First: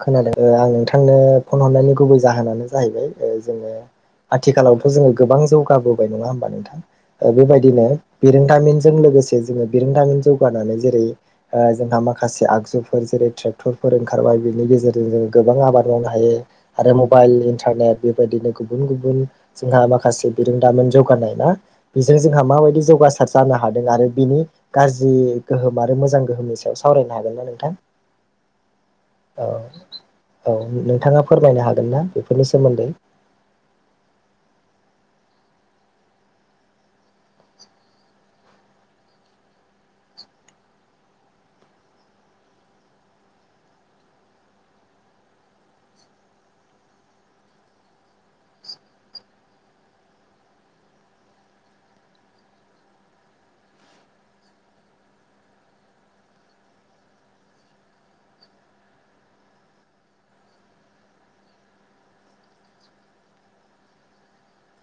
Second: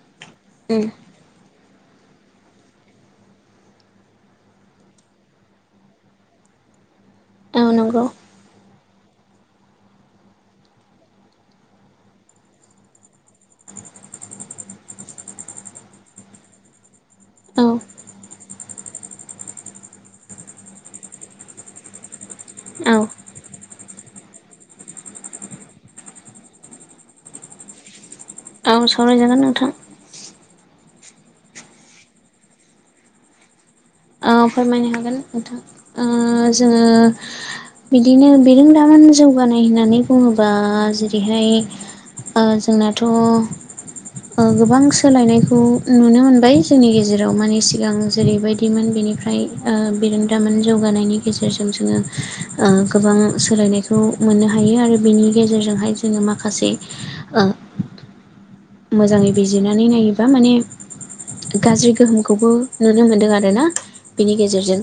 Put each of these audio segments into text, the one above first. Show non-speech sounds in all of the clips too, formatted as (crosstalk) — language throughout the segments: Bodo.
खोनादों आं उम नोंथांनो फन हरनायनि गुबै जाहोनानो जाहैबाय ओ जोङो आथिखालावथ' जोङो गोबां जौगाबोबाय नङा होमबा नोंथां औ बेबायदिनो नंगौ बिरोंदामिन जों लोगोसे जोङो बिरोंदामिन जौगानानै जेरै जोंहा माखासे आगजुफोर जेरै ट्रेक्टर फोर ओंखारबाय बेनि गेजेरजों जों गोबां आबाद मावनो हायो आरो मबाइल औ इन्टारनेट बेबायदिनो गुबुन गुबुन जोंहा माखासे बिरोंदामोन जौगानाय ना बेजों जोंहा माबायदि औ जौगासार जानो हादों आरो बिनि गाज्रि गोहोम आरो मोजां गोहोमनि सायाव सावरायनो हागोन ना नोंथां औ सावरायजागोन औ नोंथां औ नोंथाङा फोरमायनो हागोन ना बेफोरनि सोमोन्दै औ फोरमायनो हागोन नोंथां ओ जोङो बिदिनो बिरोंदामोन जौगानाय होननानै बुङोबा जेरैहाय ओ जोंनाथ' गोबां सोलायनायखौ नुनो मोनबाय जोंनि गेजेराव मानिे सिगां जेरैबायदिमोन बेनिफ्राय ओ बिरोंदामोन जौगानायनि गेजेरजों जोङो गोबां सोलायनायखौ मोननो हायो आरो बेनि गेजेरजोंहाय जोङो माखासे ओ (inaudible) मोजाङै बिजिरनानै नायोबा माने गाज्रि गोहोमखौबो नुनो मोनदों आरोना बेनि गेजेरजों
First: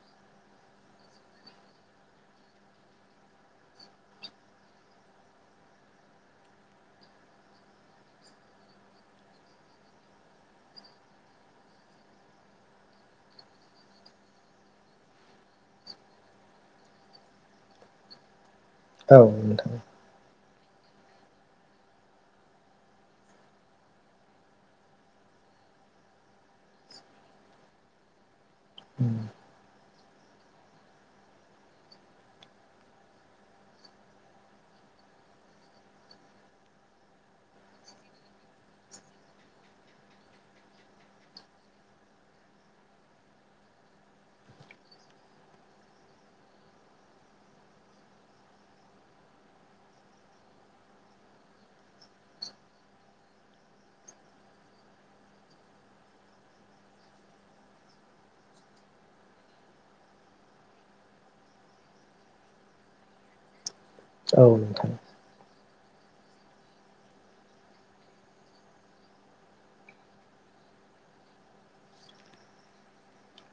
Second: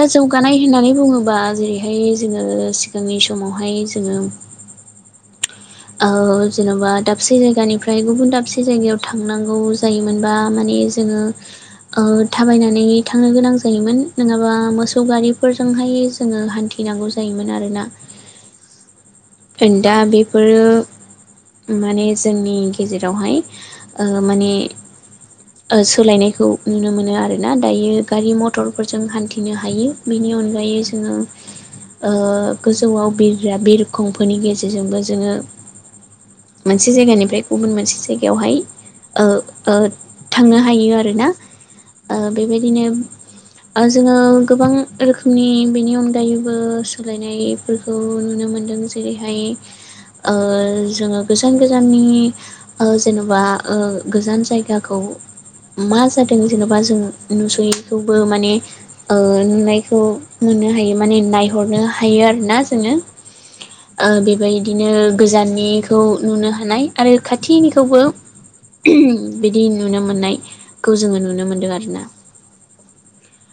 दा जौगानाय होननानै बुङोबा जेरैहाय जोङो सिगांनि समावहाय जोङो (inaudible) ओ जेन'बा दाबसे जायगानिफ्राय गुबुन दाबसे जायगायाव थांनांगौ जायोमोनबा मानिे बे जोङो ओ थाबायनानै थांनो गोनां जायोमोन नङाबा मोसौ गारिफोरजोंहाय जोङो हान्थि नांगौ जायोमोन आरोना औ नोंथां औ दा बेफोरो माने जोंनि गेजेरावहाय ओ माने ओ सोलायनायखौ नुनो मोनो आरोना दायो गारि मथरफोरजों हान्थिनो हायो बेनि बेनि अनगायै जोङो ओ गोजौवाव बिरग्रा बिर खंफोरनि गेजेरजोंबो जोङो मोनसे जायगानिफ्राय गुबुन मोनसे जायगायावहाय ओ थांनो हायो आरोना ओ बेबायदिनो जोङो गोबां रोखोमनि बेनि अनगायैबो सोलायनायफोरखौ नुनो मोनदों जेरैहाय ओ जोङो गोजान गोजाननि ओ जेनबा गोजान जायगाखौ मा जादों जेनेबा जों नुसयैखौबो माने ओ नुनायखौ नुनो हायो माने नायहरनो हायो आरोना जोङो (inaudible) ओ औ बेबायदिनो नोंथां गोजाननिखौ नुनो हानाय आरो खाथिनिखौबो बिदि नुनो मोननायखौ जोङो नुनो मोनदों आरो ना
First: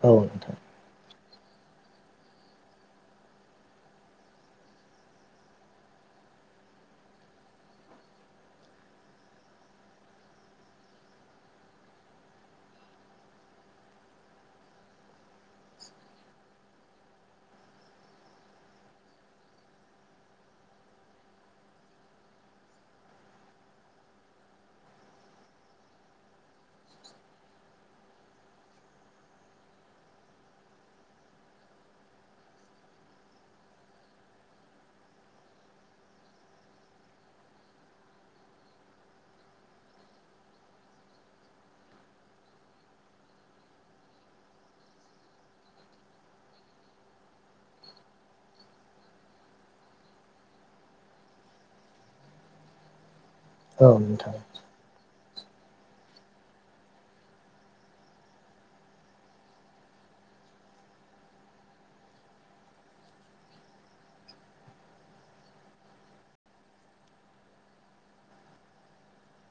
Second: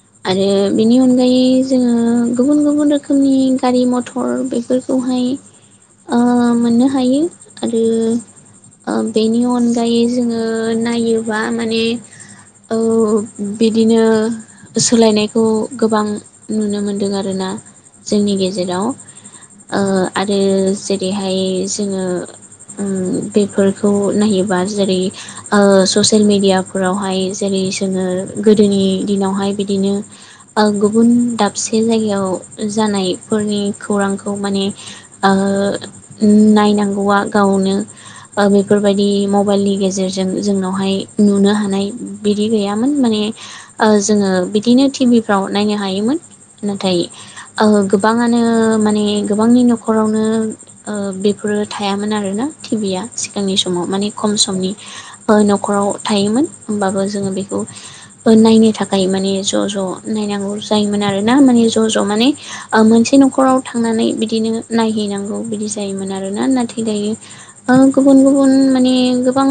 औ आरो नोंथां बिनि अन गायै जोङो गुबुन गुबुन रोखोमनि गारि मथर बेफोरखौहाय ओ मोननो हायो आरो बेनि अनगायै जोङो नायोबा माने औ बिदिनो सोलायनायखौ गोबां नुनो मोनदों आरोना। जोंनि गेजेराव ओ आरो जेरैहाय जोङो ओम बेफोरखौ नायोबा जेरै ससियेल मेडियाफोरावहाय जेरै जोङो गोदोनि दिनावहाय बिदिनो गुबुन दाबसे जायगायाव जानायफोरनि खौरां खौ माने ओ नायनांगौआ गावनो बेफोरबायदि मबाइलनि गेजेरजों जोंनावहाय नुनो हानाय बिदि गैयामोन माने ओ जोङो बिदिनो टिभिफ्राव नायनो हायोमोन। नाथाय गोबाङानो माने गोबांनि न'खरावनो बेफोरो थायामोन आरोना टिभिया सिगांनि समाव औ मानि नोंथां खम समनि न'खराव थायोमोन होमबाबो जोङो बेखौ नायनो थाखाय माने ज' ज' नायनो जायोन आरोना माने ज' ज' मान मोनसे न'खराव थांनानै बिदिनो नायहैनांगौ बिदि जायोमोन आरोना नाथाय दायो गुबुन गुबुन माने गोबां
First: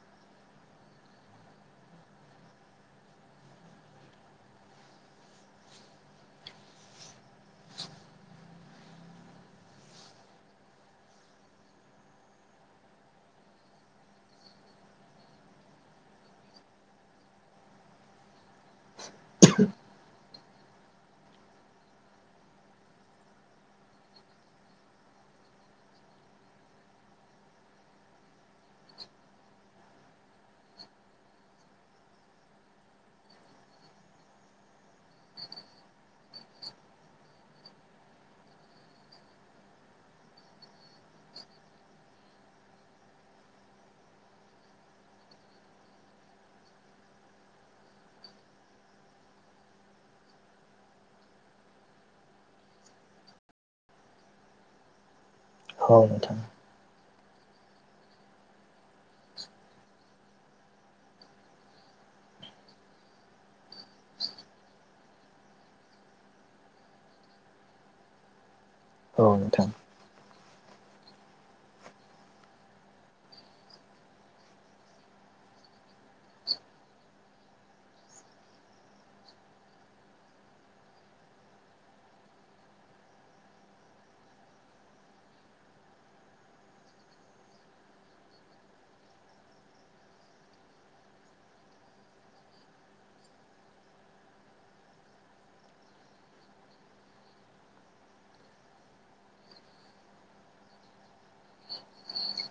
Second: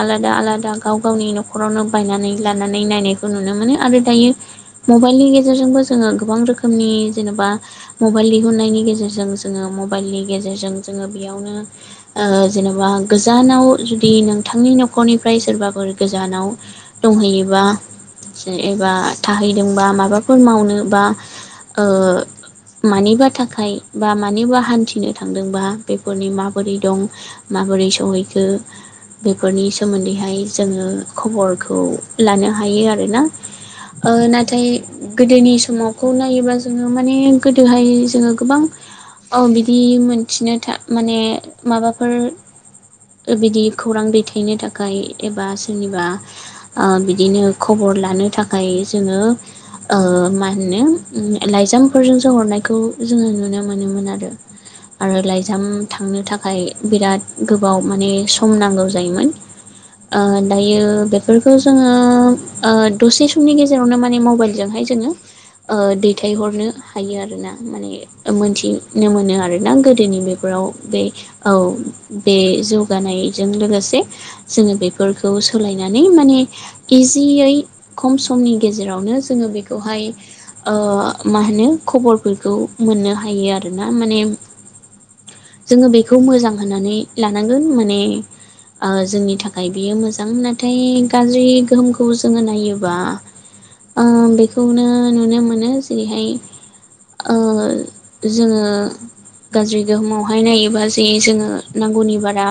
आलादा आलादा गाव गावनि न'खरावनो बायनानै लानानै नायनायखौ नुनो मोनो आरो आरो दायो मबाइलनि गेजेरजोंबो जोङो गोबां रोखोमनि जेनेबा मबाइल दिहुननायनि गेजेरजों जो मबाइलनि गेजेरजों जोङो बेयावनो जेनेबा गोजानाव जुदि नोंथांनि न'खरनिफ्राय सोरबाफोर गोजानाव दंहैयोबा एबा थाहैदोंबा माबाफोर मावनो बा मानिबा थाखाय बा मानिबा हान्थिनो थांदोंबा बेफोरनि माबोरै दं माबोरै सहैखो बेफोरनि सोमोन्दैहाय जोङो खबरखौ लानो हायो आरोना। नाथाय गोदोनि समावखौ नायोबा जोङो माने गोदोहाय जोङो गोबां औ बिदि मोनथिनो था माने माबाफोर बिदि खौरां दैथायनो थाखाय एबा सोरनिबा बिदिनो खबर हर लानो थाखाय जोङो मा होनो लाइजामफोरजोंसो हरनायखौ जोङो नुनो मोनोमोन आरो आरो लाइजाम औ थांनो नोंथां थाखाय बिराद गोबाव माने सम नांगौ जायोमोन। दायो बेफोरखौ जोङो दसे समनि गेजेरावनो माने मबाइलजोंहाय जोङो दैथायहरनो हायो आरोना माने मोनथिनो औ मोनो नोंथां आरोना गोदोनि बे फोराव बे औ बे जौगानायजों लोगोसे जोङो बेफोरखौ सोलायनानै माने इजियै खम समनि गेजेरावनो जोङो बेखौहाय अ मा होनो खबरफोरखौ मोननो हायो आरोना माने जोङो बेखौ मोजां होननानै लानांगोन माने आ जोंनि थाखाय बियो मोजां नाथाय गाज्रि गोहोमखौ जोङो नायोबा आ बेखौनो नुनो मोनो जेरैहाय ओ जोङो गाज्रि गोहोमावहाय नायोबा जे जोङो नांगौनि बारा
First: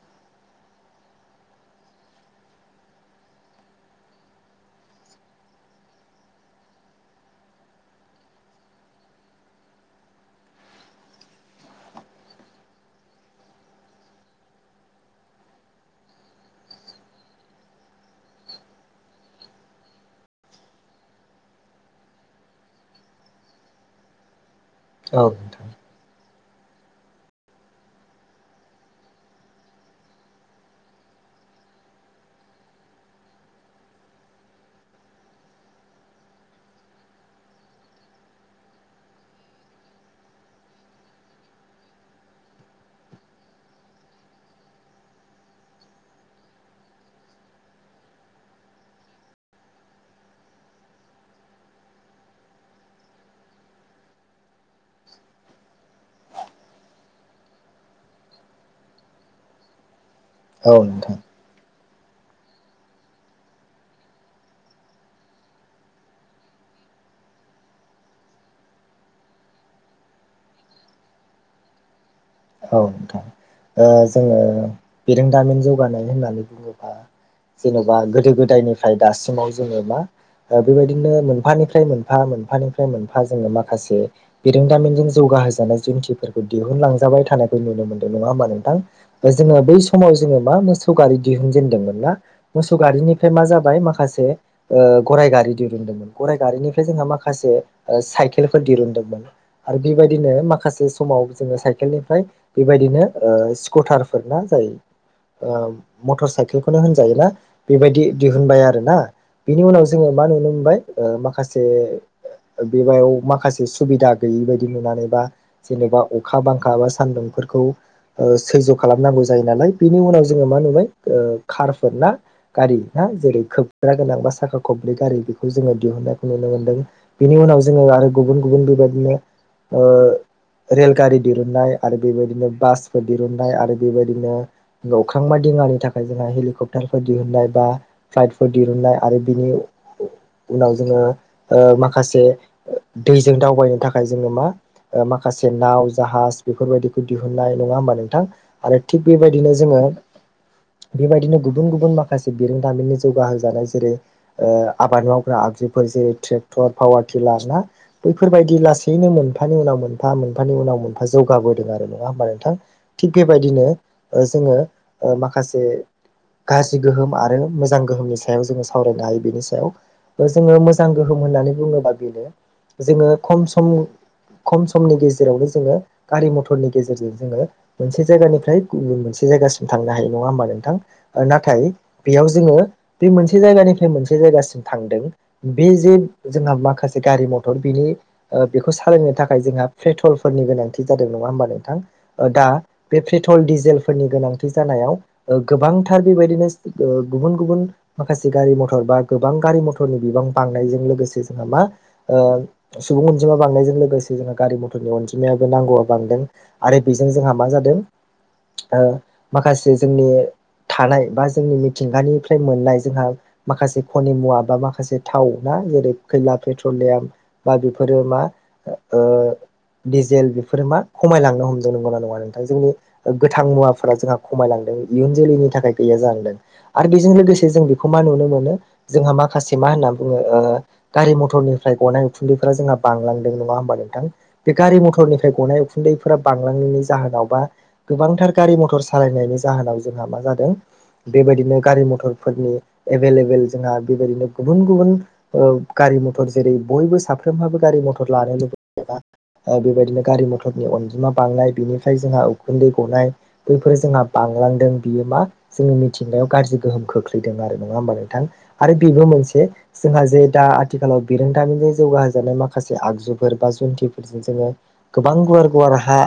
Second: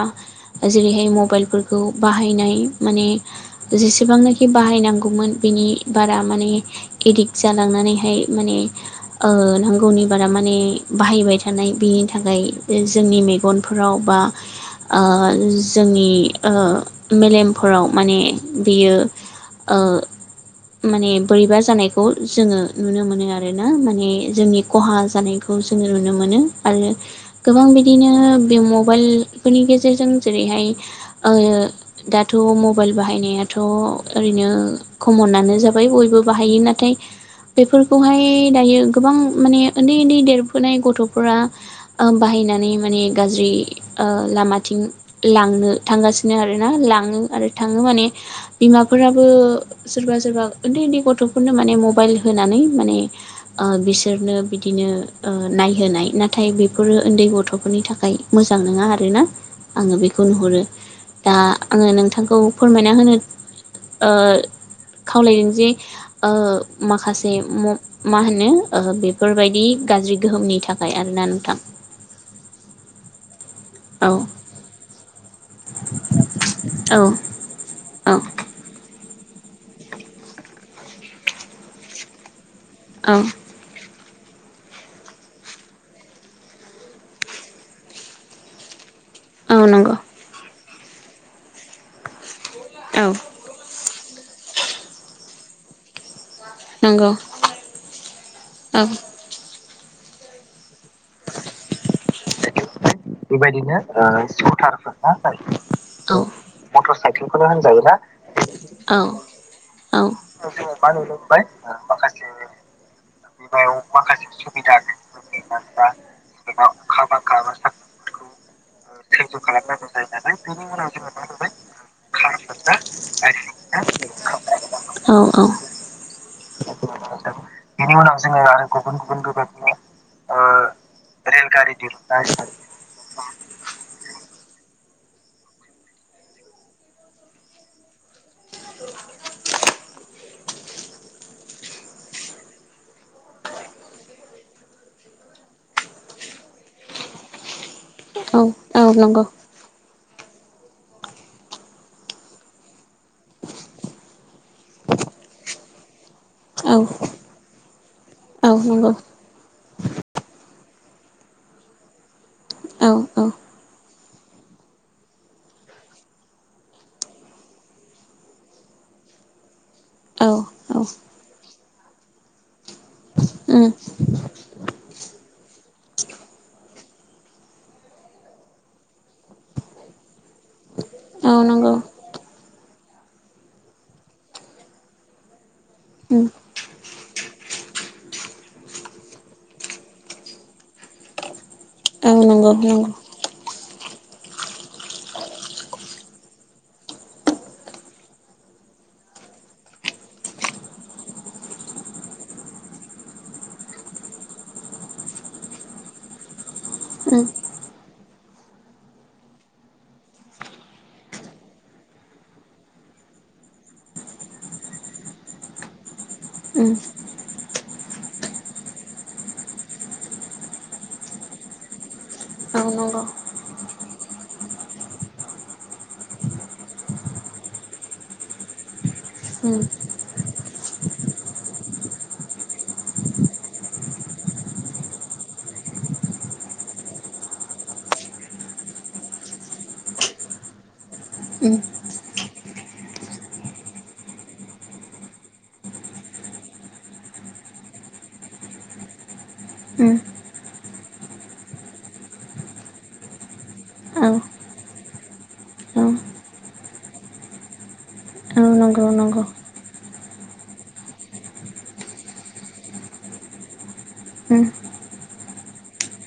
जेरैहाय मबाइलफोरखौ बाहायनाय माने जेसेबांनाखि बाहायनांगौमोन बिनि बारा माने गिदिद जनानै माने नांगौनि बारा मा माने बाहायबाय थानाय बिनि थाखाय जोंनि मेगनफोराव बा जोंनि मेलेमफोराव माने बियो ओ माने बोरैबा जानायखौ जोङो नुनो मोनो आरो ना माने जोंनि खहा औ जानायखौ दोन जोङो नुनो मोनो आरो गोबां बिदिनो बे मबाइलफोरनि गेजेरजों जेरैहाय दाथ' मबाइल बाहायनायाथ' ओरैनो कमनानो जाबाय बयबो बाहायो नाथाय बेफोरखौहाय दायो गोबां माने उनदै उनदै नाय गथ'फोरा बाहायनानै माने गाज्रि लामाथिं थांगासिनो आरोना लाङो आरो थाङो माने बिमाफोराबो सोरबा सोरबा उनदै उनदै गथ'फोरनो माने मबाइल होनानै माने बिसोरनो बिदिनो नायहोनाय नाथाय बेफोरो उन्दै गथ'फोरनि थाखाय मोजां नङा आरोना आङो बेखौ खौ नुहुरो औ नोंथां दा आङो नोंथांखौ फोरमायना होनो ओ खावलायदों जे माखासे मा होनो बेफोरबायदि गाज्रि गोहोमनि थाखाय आरोना नोंथां औ नोंथां औ जोङो बिरोंदामिन जौगानाय होननानै बुङोबा औ जेन'बा गोदो गोदायनिफ्राय दासिमाव जोङो मा बेबायदिनो मोनफानिफ्राय मोनफा मोनफानि फ्राय औ मोनफा जोङो माखासे बिरोंदामिनजों जौगाहोजानाय जुन्थिफोरखौ दिहुनलांजाबाय थानायखौ नुनो मोनदों नङा होमबा नोंथां जोङो औ बै नंगौ समाव जोङो मा मोसौ गारि दिहुनजेनदोंमोन ना मोसौ औ गारिनिफ्राय मा जाबाय माखासे गराइ गारि दिरुंदोंमोन गराइ गारिनिफ्राय जोंहा नंगौ माखासे साइकेलफोर औ दिरुनदोंमोन आरो बेबायदिनो माखासे समाव जोङो साइकेलनिफ्राय बेबायदिनो स्कुटारफोरना जाय औ मटर साइकेलखौनो होनजायो ना बेबायदि दिहुनबाय आरो ना बिनि उनाव औ जोङो मा नुनो मोनबाय माखासे बेबायाव माखासे सुबिदा गैयै बायदि नुनानैबा जेनेबा अखा बांखा बा सैज्य' खालामनांगौ जायो नालाय बेनि उनाव जोङो मा नुबाय कारफोर ना गारि ना जेरै खोबग्रा गोनां बा साखा खबनै गोनां औ गारि बेखौ नंगौ जोङो दिहुननायखौ नुनो मोनदों बिनि उनाव जोङो आरो गुबुन गुबुन बेबायदिनो रेल गारि दिहुननाय आरो बेबायदिनो बासफोर दिहुननाय आरो बेबायदिनो अख्रांबा दिङानि थाखाय जोंहा हेलिकप्टारफोर दिहुुननाय बा फ्लाइटफोर दिहुननाय आरो बिनि उनाव जोङो माखासे दैजों दावबायनो थाखाय जोङो मा माखासे नाव जाहाज बेफोरबायदिखौ दिहुननाय नङा होमबा नोंथां औ आरो औ थिग बेबायदिनो जोङो बेबायदिनो गुबुन गुबुन माखासे बिरोंदामिननि जौगाहोजानाय जेरै आबाद मावग्रा आगजुफोर जेरै ट्रेक्टर पावार टिलार ना बैफोरबायदि नंगौ औ लासैनो मोनफानि उनाव मोनफा मोनफानि उनाव मोनफा जौगाबोदों आरो नङा होमबा नोंथां औ थिग औ बेबायदिनो जोङो माखासे गाज्रि गोहोम आरो मोजां गोहोमनि सायाव जोङो सावरायनो हायो बेनि सायाव जोङो मोजां गोहोम होननानै बुङोबा बेनो जोङो खम उम सम खम समनि गेजेरावनो जोङो गारि मथरनि गेजेरजों जोङो मोनसे जायगानिफ्राय गुबुन मोनसे जायगासिम थांनो हायो नङा होमबा नोंथां औ नाथाय नंगौ बेयाव जोङो बे मोनसे जायगानिफ्राय मोनसे जायगासिम थांदों बे जे उम जोंहा माखासे गारि मथर बिनि बेखौ सालायनो थाखाय जोंहा पेट्रलफोरनि गोनांथि जादों नङा होमबा नों थां औ दा नंगौ नंगौ बे पेट्रल डिजेल फोरनि गोनांथि जानायाव गोबांथार बेबायदिनो गुबुन गुबुन माखासे गारि मथर बा गोबां गारि मथरनि बिबां बांनायजों लोगोसे जोंहा मा सुबुं अनजिमा बांनायजों लोगोसे लोगोसे जोंहा गारि मथरनि अनजिमायाबो नांगौआ बांदों आरो बेजों उम जोंहा मा जादों माखासे जोंनि थानाय बा जोंनि मिथिंगानिफ्राय मोननाय जोंहा माखासे खनि मुवा बा माखासे थाव ना जेरै खैला उम प्रेटलियाम बा बेफोरो मा ओ डि जेल बेफोर मा खमायलांनो हमदों नंगौना नङा नोंथां औ जोंनि नंगौ गोथां मुवाफोरा जोंहा खमायलांदों इयुन नि थाखाय गैया जालांदों आरो बेजों लोगोसे जों बेखौ मा नुनो मोनो जोंहा माखासे उम मा होनना बुङो गारि मथरनिफ्राय गनाय उखुन्दैफोरा जोंहा बांलांदों नङा होमबा नोंथां बे गारि मथर मथरनिफ्राय गनाय उखुन्दैफोरा बांलांनायनि जाहोनाव बा गोबांथार गारि मथर सालायनायनि जाहोनाव जों मा जादों उम बेबायदिनो गारि मथरफोरनि एभेलेबेल जोंहा बेबायदिनो गुबुन गुबुन ओ गारि रि मथर जेरै बयबो साफ्रोमहाबो गारि मथर लानो लुगैबायबा ओ बे (unintelligible) उम बिदिनो गारि मथरनि अनजिमा बांनाय बेनिफ्राय जोंहा उखुन्दै गनाय बैफोर जोंहा औ बांलांदों बियो मा जोङनि मिथिंगाव गाज्रि गोहोम खोख्लैदों आरो नङा होमबा नोंथां औ आरो नंगौ बेबो नंगौ मोनसे जोंहा जे दा आथिखालाव बिरोंथामिजों जौगाहजानाय माखासे आगजुफोर बा जन्थिफोरजों उम जोङो गोबां गुवार गुवार हा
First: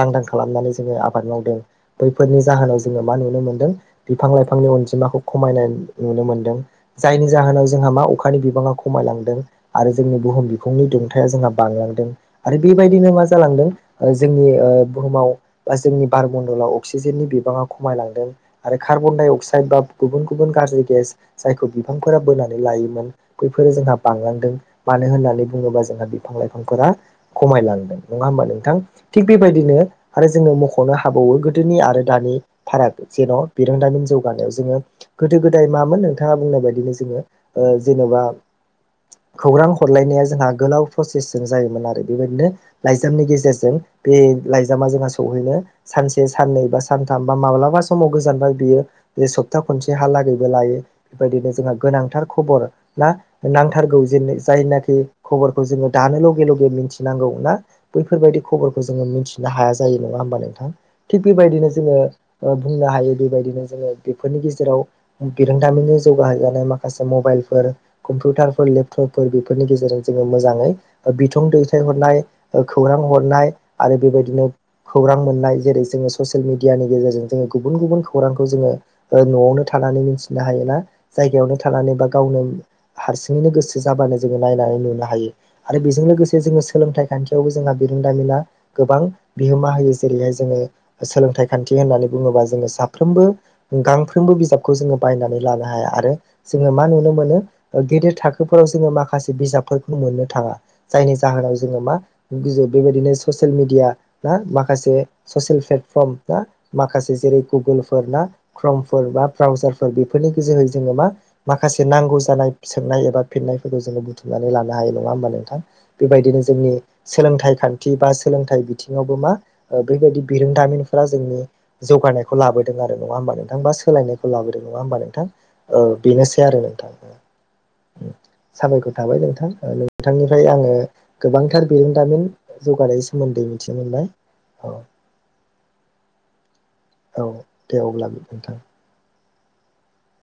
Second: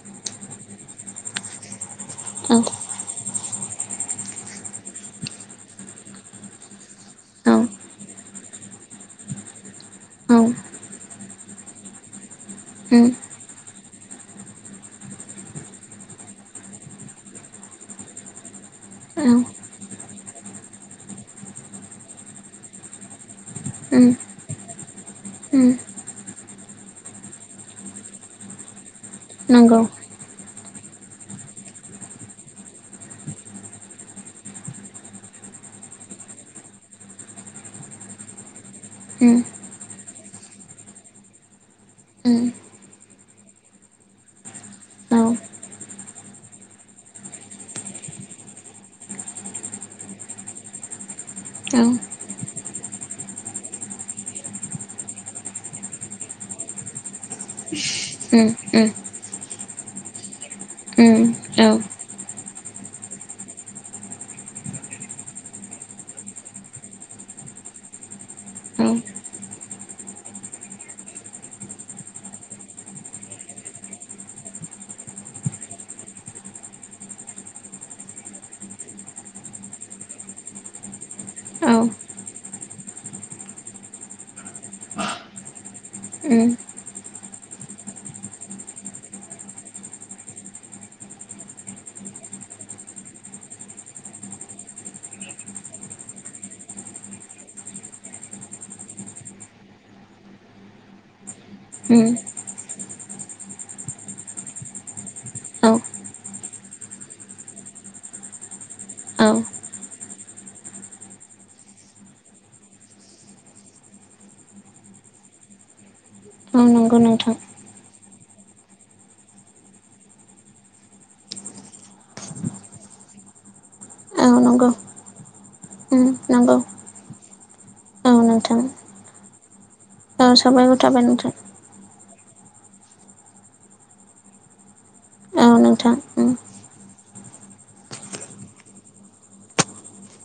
लांदां खालामनानै जोङो आबाद मावदों बैफोरनि औ जाहोनाव जोङो मा नुनो मोनदों बिफां लाइफांनि अनजिमाखौ खमायनाय नुनो मोनदों जायनि औ जाहोनाव जोंहा मा अखानि बिबाङा खमायलांदों आरो जोंनि औ बुहुम बिखुंनि दुंथाया जोंहा बांलांदों आरो उम बेबायदिनो मा जालांदों जोंनि बुहुमाव बा जोंनि बारबन दलाव अक्सिजेननि बिबाङाव खमायलांदों आरो कार्बन औ डाइ उम अक्साइड बा गुबुन गुबुन गाज्रि गेस जायखौ बिफांफोरा बोनानै लायोमोन बैफोरो जोंहा बांलांदों मानो होननानै उम बुङोबा जोंहा बिफां लाइफांफोरा खमायलांदों नङा होमबा नोंथां थिग बेबायदिनो नंगौ आरो जोङो मख'नो हाबावो गोदोनि आरो दानि फाराग जेन' बिरोंदामिन जौगानायाव जोङो गोदो गोदाय मामोन नोंथाङा बुंनाय बायदिनो जोङो ओ जेनेबा उम खौरां हरलायनाया जोंहा गोलाव प्रसेसजों जायोमोन आरो उम बेबायदिनो लाइजामनि गेजेरजों बे लाइजामा जोंहा औ सहैनो सानसे साननै बा सान थांबा माब्लाबा समाव गोजानबाय बियो सप्ता खनसे हलागैबो लायो बेबायदिनो जोंहा उम गोनां नांथारगौ जा जायनाखि खबरखौ जोङो दानो ले लगेथि नांगौ ना बैफोरबायदि उम खबरखौ जोङो मिथि हाया जायो नङा हबा नोंथां थिग उम औ बेबायदिनो जोङो बुंनो हायो बेबायदिनो जोङो बेफोरनि गेजेराव बिरोंदामिननि जौगानाय माखासे मबाइलफोर कम्पिउटारफोर औ उम लेपटप बेफोरनि गेजेरजों जोङो मोजाङै बिथं दै फिथाइ हरनाय खौरां हरनाय आरो बेबायदिनो खौरां मोननाय जेरै जोङो ससियेल मिडियानि गेजेरजों जोङो गुबुन गुबुन खौरांखौ जोङो न'आवनो थानानै नानै मिथिनो हायो ना जायगायावनो थानानै बा गावनो हारसिंैनो गोसो जाबानो जोङो नायनानै मोननो हायो आरो बेजों लोगोसे उम जङो सोलोंथाइ खान्थियावबो जोंहा बिरोंदामिना गोबां बिहोमा होयो जेरैहाय जोङो थाइ खान्थि होननानै बुङोबा जोङो साफ्रोमबो गांफ्रोमबो बिजाबखौ जोङो बायनानै लानो हाया आरो जोङो मा नुनो मोनो गेदेर थाखोफोराव जोङो माखासे बिजाबफोरखौ मोननो थाङा जायनि जाहोनाव जोङो मा बेबायदिनो ससियेल मिेडिया ना माखासे ससियेल औ फे फरम माखासे जेरै गुगोलफोर ना क्रमफोर बा औ ब्रउजारफोर बेफोरनि गोजोहै जोङो मा माखासे नांगौ जानाय सोंनाय एबा फिन्नायफोरखौ जोङो बुथुमनानै लानो हायो नङा होमबा नोंथां बेबायदिनो औ जोंनि नंगौ नोंथां सोलोंथाइ खान्थि बा सोलोंथाइ बिथिङावबो मा बेबायदि बिरोंदामिन जोंनि जौगानायखौ लाबोदों आरो नङा हबा नोंथां बा सोलायनायखौ औ लाबो नंगौ नङा हबा नोंथां उम बेनोसै नंगौ आरो नोंथां औ नोंथां साबायखर थाबाय नोंथां औ नोंथांनिफ्राय आङो साबायखर थाबाय नोंथां गोबांथार बिरोंदामिन जौगानायनि सोमोन्दै मिथिनो मोनलाय औ औ नोंथां उम औ दे अब्ला नोंथां